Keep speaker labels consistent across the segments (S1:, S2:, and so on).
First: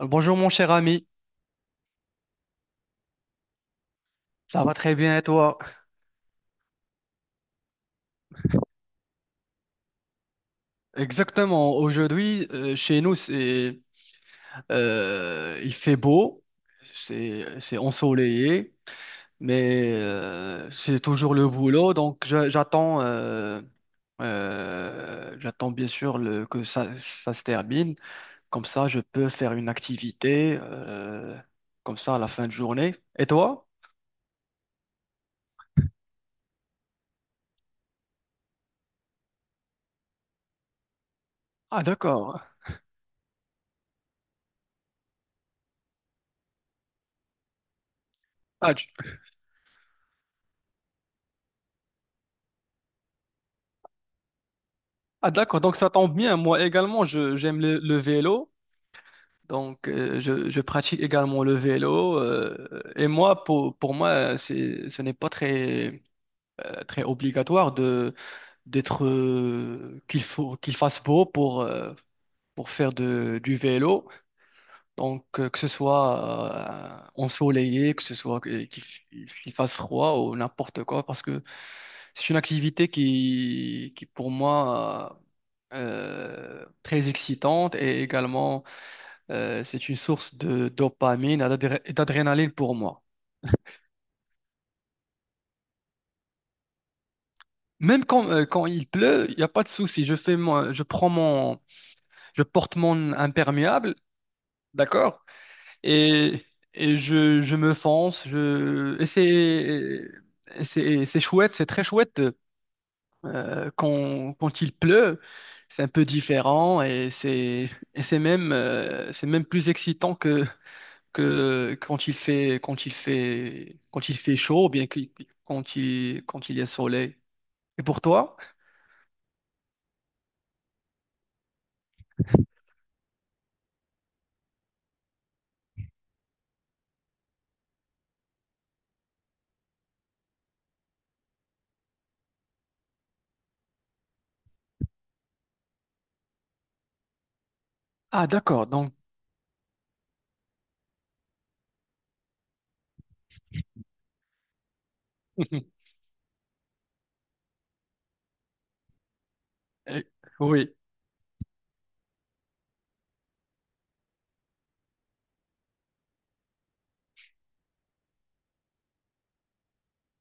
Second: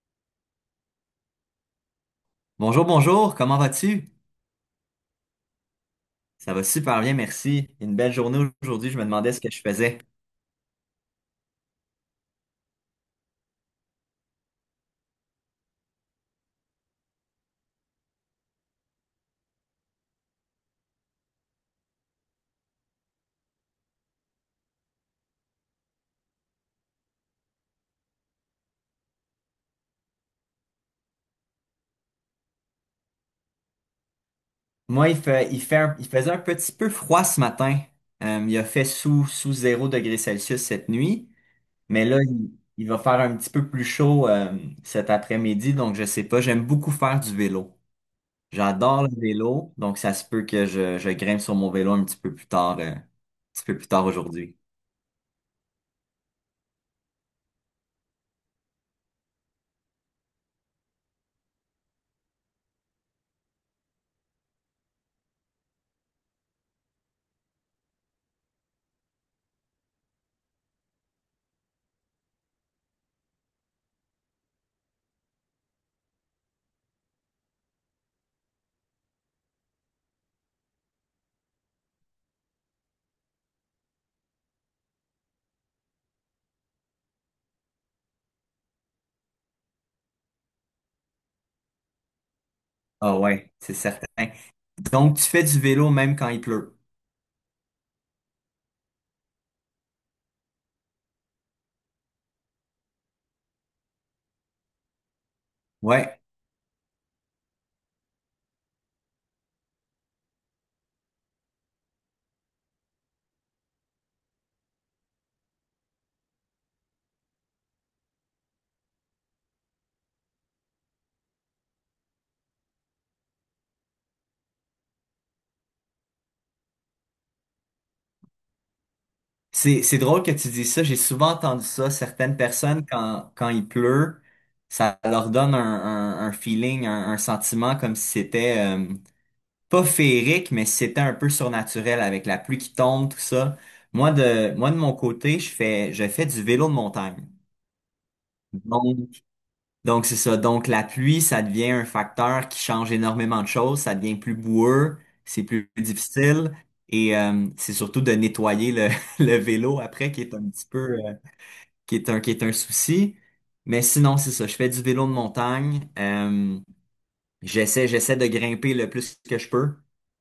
S1: Bonjour mon cher ami,
S2: Bonjour, bonjour, comment vas-tu?
S1: ça va très bien et toi?
S2: Ça va super bien, merci. Une belle journée aujourd'hui, je me demandais ce que je faisais.
S1: Exactement, aujourd'hui chez nous c'est il fait beau, c'est ensoleillé, mais c'est toujours le boulot donc j'attends j'attends bien sûr que ça se termine, comme ça je peux faire une activité comme ça à la fin de journée. Et toi?
S2: Moi, il fait, il faisait un petit peu froid ce matin. Il a fait sous zéro degré Celsius cette nuit,
S1: Ah,
S2: mais
S1: d'accord.
S2: il va faire un petit peu plus chaud cet après-midi, donc je sais pas, j'aime beaucoup faire du vélo.
S1: Ah, tu-
S2: J'adore le vélo, donc ça se peut que je grimpe sur mon vélo un petit peu plus tard, un petit peu plus tard aujourd'hui.
S1: ah, d'accord, donc ça tombe bien. Moi également, j'aime le vélo. Donc, je pratique également le vélo. Et moi, pour moi, c'est, ce n'est pas très, très obligatoire d'être, qu'il faut, qu'il fasse beau pour faire du vélo. Donc, que ce soit ensoleillé, que ce soit qu'il fasse froid ou n'importe quoi, parce que c'est une activité qui pour moi, très excitante et également c'est une source de dopamine et d'adrénaline pour moi.
S2: Ah ouais, c'est certain. Donc, tu fais du vélo même quand il pleut.
S1: Même quand, quand il pleut, il n'y a pas de souci. Je prends mon, je porte mon imperméable, d'accord?
S2: Ouais.
S1: Et, je me fonce. Et c'est chouette, c'est très chouette quand il pleut. C'est un peu différent et c'est même plus excitant que que quand il fait chaud ou quand il y a soleil. Et pour toi?
S2: C'est drôle que tu dis ça. J'ai souvent entendu ça. Certaines personnes, quand il pleut, ça leur donne un feeling, un sentiment comme si c'était pas féerique, mais si c'était un peu surnaturel avec la pluie qui tombe, tout ça. Moi, de mon côté, je fais du vélo de montagne.
S1: Ah, d'accord, donc
S2: Donc, donc c'est ça. Donc, la pluie, ça devient un facteur qui change énormément de choses. Ça devient plus boueux, c'est plus difficile. Et c'est surtout de nettoyer le, le vélo
S1: Euh,
S2: après qui est un petit
S1: oui,
S2: peu... qui est qui est un souci. Mais sinon, c'est ça. Je fais du vélo de montagne. J'essaie de grimper le plus que je peux.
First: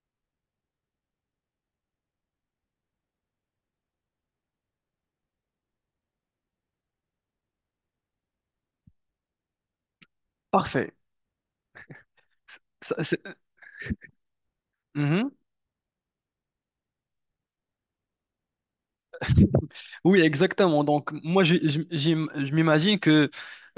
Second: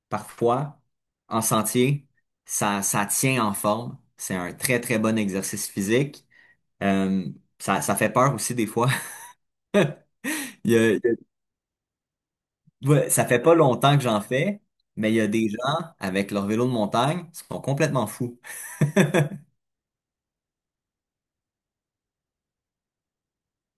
S2: Parfois, en sentier, ça tient en forme. C'est un très, très bon exercice physique. Euh, Ça fait peur aussi des fois. Il y a-
S1: parfait.
S2: il y
S1: Ça,
S2: ouais,
S1: c'est-
S2: ça fait pas longtemps que j'en fais, mais il y a
S1: Mhm.
S2: des gens avec leur vélo de montagne qui sont complètement fous
S1: Oui, exactement. Donc moi je m'imagine que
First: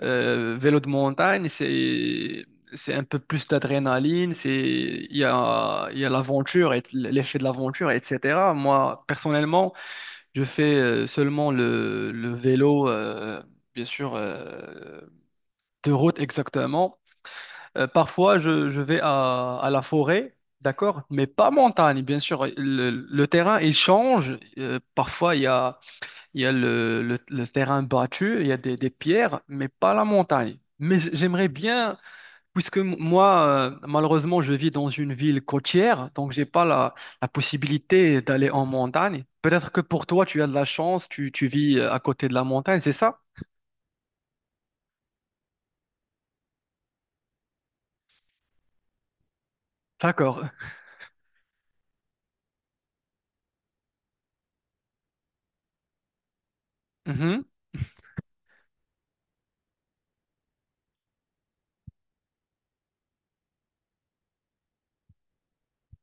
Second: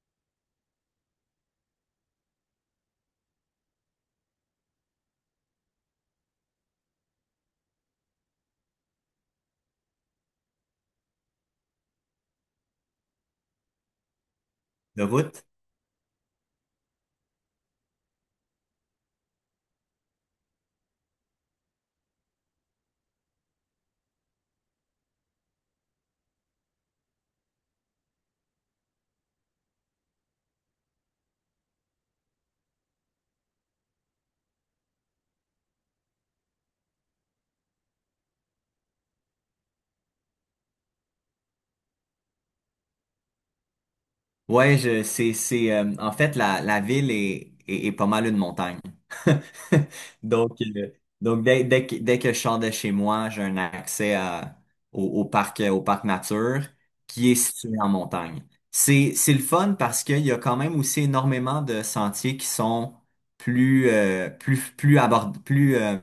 S1: vélo de montagne c'est un peu plus d'adrénaline, c'est il y a l'aventure et l'effet de l'aventure, etc. Moi personnellement je fais seulement le vélo, bien sûr, euh,
S2: de route.
S1: de route exactement. Je vais à la forêt, d'accord, mais pas montagne, bien sûr. Le terrain, il change. Parfois, il y a le terrain battu, il y a des pierres, mais pas la montagne. Mais j'aimerais bien. Puisque moi, malheureusement, je vis dans une ville côtière, donc j'ai pas la possibilité d'aller en montagne. Peut-être que pour toi, tu as de la chance, tu vis à côté de la montagne, c'est ça?
S2: C'est, en fait, la ville est pas mal une montagne.
S1: D'accord.
S2: Donc, euh, donc dès que je sors de chez moi, j'ai un accès à, au parc nature qui est
S1: Mhm.
S2: situé en montagne. C'est le fun parce qu'il y a quand même aussi énormément de sentiers qui sont plus abord, plus, euh,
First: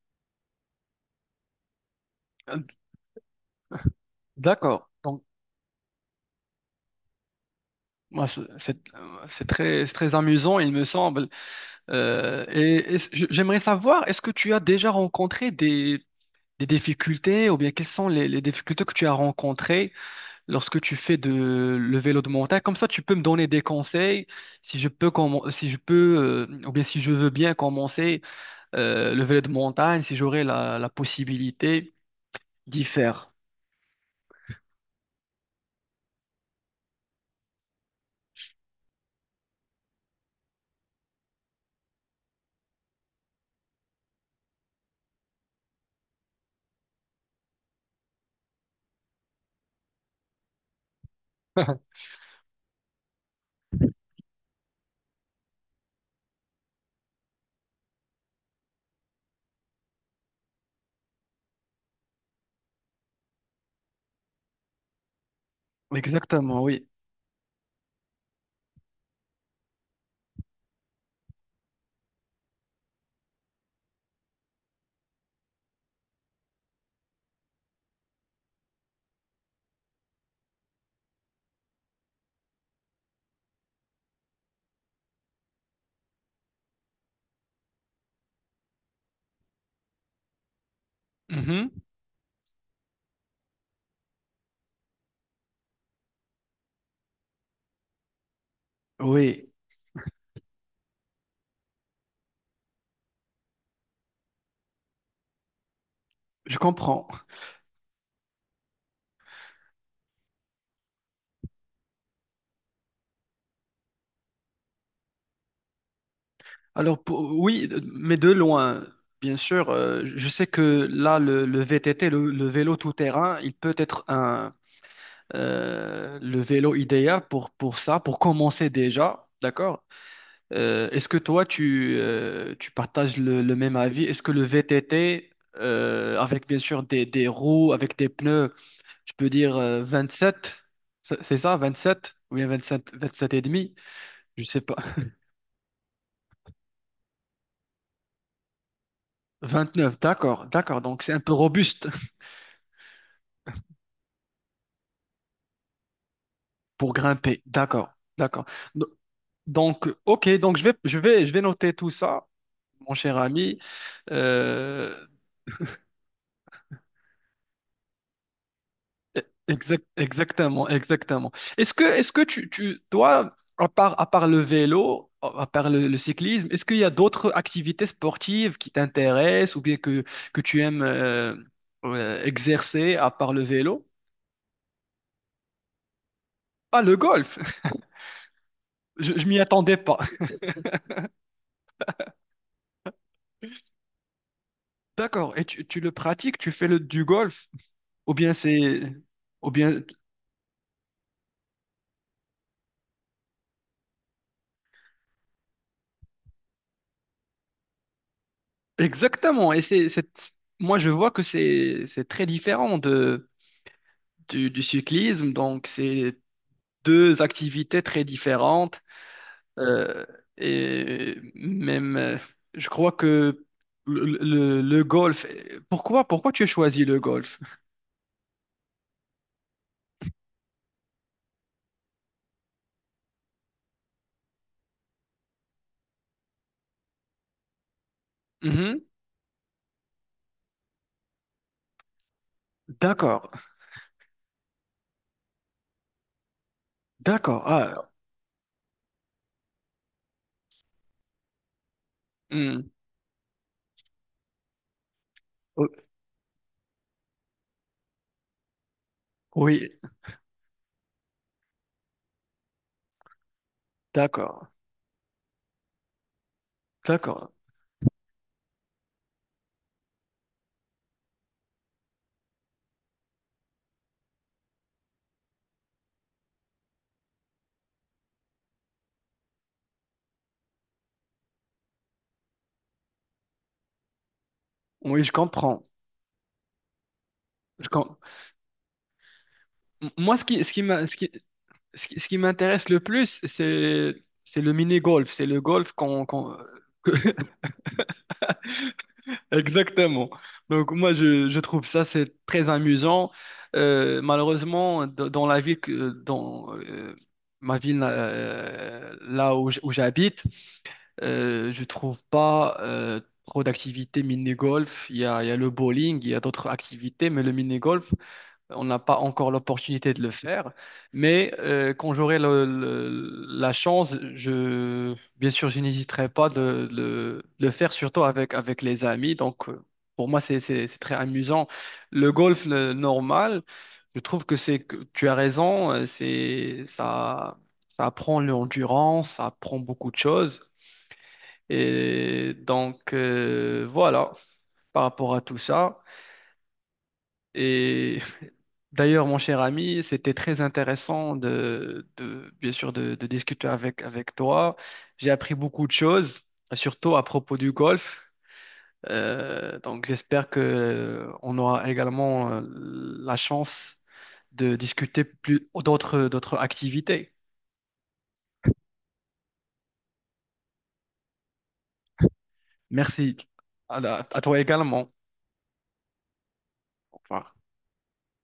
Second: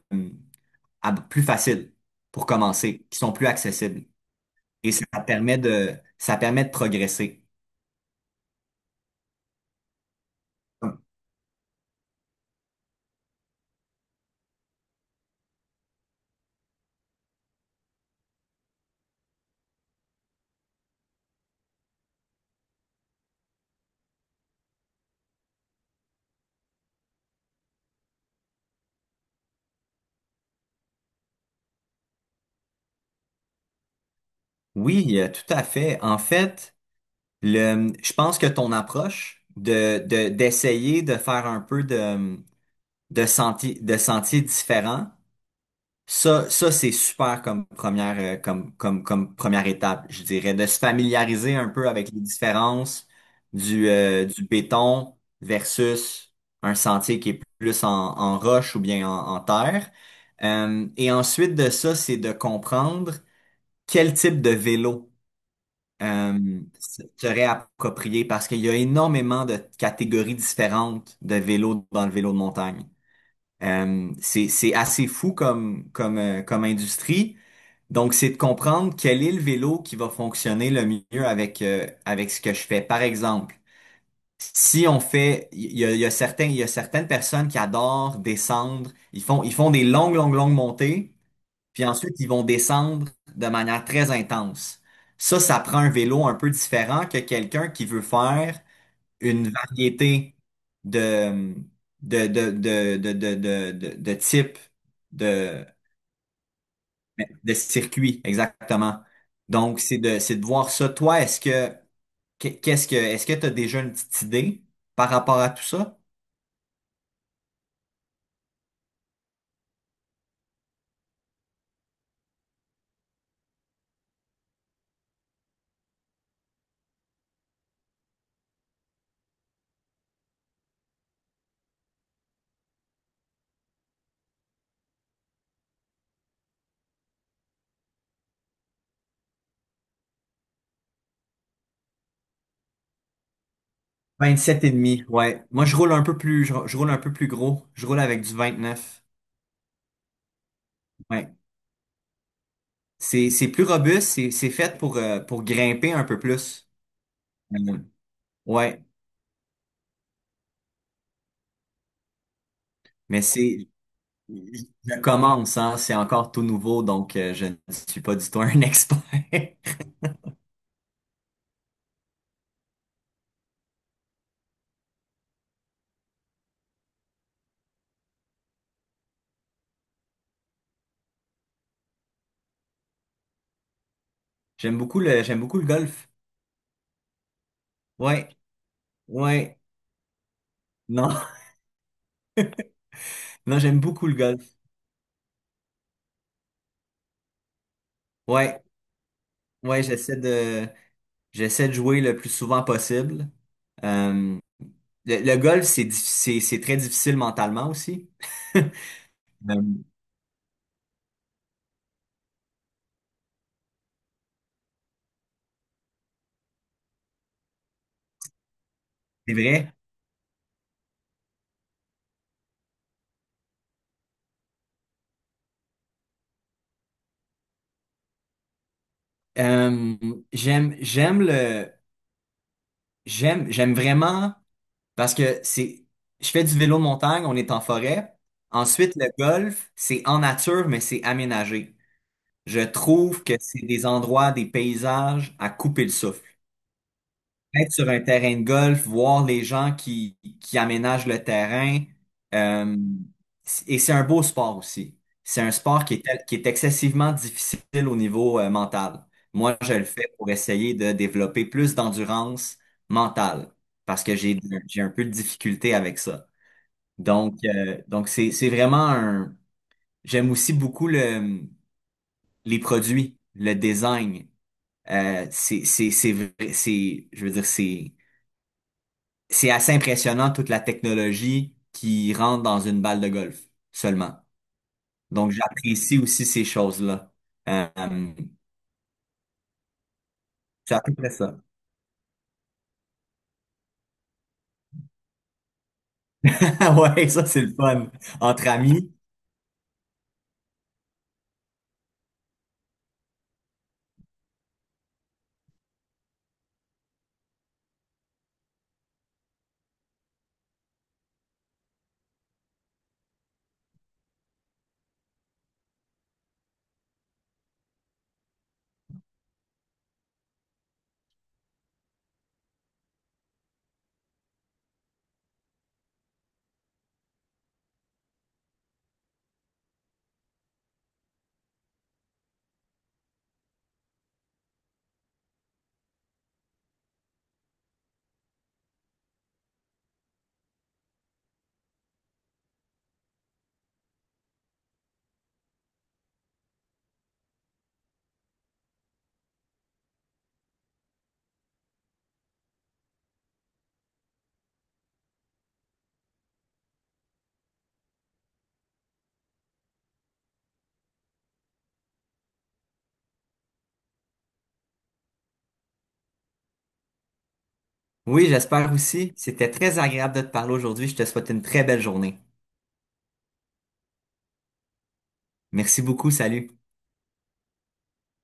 S2: ab- plus faciles pour
S1: Euh,
S2: commencer, qui sont plus accessibles.
S1: D'accord.
S2: Et
S1: Donc,
S2: ça permet de progresser.
S1: moi, c'est très amusant, il me semble. J'aimerais savoir, est-ce que tu as déjà rencontré des difficultés ou bien quelles sont les difficultés que tu as rencontrées lorsque tu fais le vélo de montagne. Comme ça, tu peux me donner des conseils si je peux, si je peux ou bien si je veux bien commencer le vélo de montagne, si j'aurai la possibilité d'y faire.
S2: Oui, tout à fait. En fait, je pense que ton approche d'essayer de faire un peu de sentiers différents, c'est super comme première, comme première étape, je dirais, de se familiariser un peu avec les différences du béton versus un sentier qui est plus en roche ou bien en terre. Et ensuite de ça, c'est de comprendre quel type de vélo
S1: Exactement,
S2: euh,
S1: oui.
S2: se réapproprier parce qu'il y a énormément de catégories différentes de vélos dans le vélo de montagne. C'est assez fou comme industrie. Donc, c'est de comprendre quel est le vélo qui va fonctionner le mieux avec ce que je fais. Par exemple, si on fait, il y a, il y a certaines personnes qui adorent descendre, ils font des longues, longues, longues montées
S1: Mhm.
S2: puis ensuite, ils vont descendre de manière très intense. Ça prend un vélo un peu différent que quelqu'un qui veut faire une
S1: Oui,
S2: variété de, de type de,
S1: je comprends.
S2: de circuit, exactement. Donc, c'est de voir ça. Toi, qu'est-ce que, est-ce que tu as déjà une petite idée par rapport à tout ça?
S1: Alors, oui, mais de loin, bien sûr. Je sais que là, le VTT, le vélo tout-terrain, il peut être le vélo idéal pour ça, pour commencer déjà, d'accord? Est-ce que toi, tu, tu partages le même avis? Est-ce que le VTT, avec bien sûr des roues, avec des pneus, je peux dire 27, c'est ça, 27? Ou bien 27, 27 et demi? Je sais
S2: 27 et
S1: pas.
S2: demi, ouais. Moi, je roule un peu plus gros. Je roule avec du 29.
S1: 29, d'accord, d'accord. Donc c'est un peu robuste
S2: C'est plus robuste, c'est fait pour grimper un peu plus.
S1: pour grimper.
S2: Euh,
S1: D'accord, d'accord.
S2: ouais,
S1: Do- ok, donc je vais noter tout ça, mon cher
S2: mais
S1: ami.
S2: c'est,
S1: Euh,
S2: je commence, hein, c'est encore tout nouveau, donc je ne suis pas du tout un expert.
S1: Exact- exactement, exactement. Est-ce que toi, à part le vélo, à part le cyclisme, est-ce qu'il y a d'autres activités sportives qui t'intéressent ou bien que tu aimes exercer à part le vélo?
S2: J'aime beaucoup le golf.
S1: Ah, le golf!
S2: Ouais,
S1: Je m'y
S2: ouais,
S1: attendais pas.
S2: non, non, j'aime beaucoup le golf.
S1: D'accord. Et tu le pratiques, tu fais du golf? Ou bien
S2: Ouais,
S1: c'est... Ou bien...
S2: ouais, j'essaie de jouer le plus souvent possible. Euh, le golf, c'est très difficile mentalement aussi.
S1: Exactement.
S2: Euh,
S1: Et c'est... Moi, je vois que c'est très différent du cyclisme. Donc, c'est deux activités très différentes.
S2: c'est vrai.
S1: euh, et même, euh, je crois que le golf. Pourquoi tu as choisi le golf?
S2: Euh, j'aime, j'aime le, j'aime vraiment parce que c'est, je fais du vélo de montagne, on est en forêt.
S1: Mhm.
S2: Ensuite, le golf, c'est en nature, mais c'est aménagé. Je trouve
S1: D'accord,
S2: que c'est des endroits, des paysages à couper le souffle
S1: d'accord.
S2: être sur
S1: Ah,
S2: un terrain de golf, voir les gens qui aménagent le terrain.
S1: hmm.
S2: Euh, et c'est un beau sport aussi. C'est un
S1: O-
S2: sport qui est excessivement difficile au niveau mental. Moi,
S1: Oui,
S2: je le fais pour essayer de développer plus d'endurance mentale parce que
S1: d'accord,
S2: j'ai un peu de difficulté avec ça.
S1: d'accord.
S2: Donc c'est vraiment un... J'aime aussi beaucoup les produits, le design. C'est, je veux dire, c'est assez impressionnant toute la technologie qui rentre dans une balle de golf seulement.
S1: Oui, je
S2: Donc,
S1: comprends.
S2: j'apprécie aussi ces choses-là. Euh,
S1: Je com-
S2: euh,
S1: Moi, ce qui
S2: c'est à
S1: m'a-
S2: peu
S1: ce qui,
S2: près ça.
S1: ce qui- ce qui m'intéresse le plus, c'est le mini-golf. C'est le golf que-
S2: Ouais, ça, c'est le fun. Entre amis.
S1: Exactement. Donc moi je trouve ça c'est très amusant. Malheureusement dans la ville que dans ma ville là où où j'habite, je trouve pas trop d'activités mini-golf. Il y a le bowling, il y a d'autres activités, mais le mini-golf on n'a pas encore l'opportunité de le faire, mais quand j'aurai la chance, je, bien sûr, je n'hésiterai pas de le faire, surtout avec les amis. Donc, pour moi, c'est très amusant. Le golf, le normal, je trouve que c'est, que tu as raison, ça apprend l'endurance, ça apprend beaucoup de choses. Et donc, voilà, par rapport à tout ça. Et d'ailleurs, mon cher ami, c'était très intéressant bien sûr, de discuter avec toi. J'ai appris beaucoup de choses, surtout à propos du golf. Donc, j'espère que on aura également la chance de discuter plus d'autres, d'autres activités.
S2: Oui, j'espère aussi. C'était très agréable de te parler aujourd'hui. Je te souhaite une très belle journée.
S1: Merci à toi également.
S2: Merci beaucoup. Salut.
S1: Au revoir.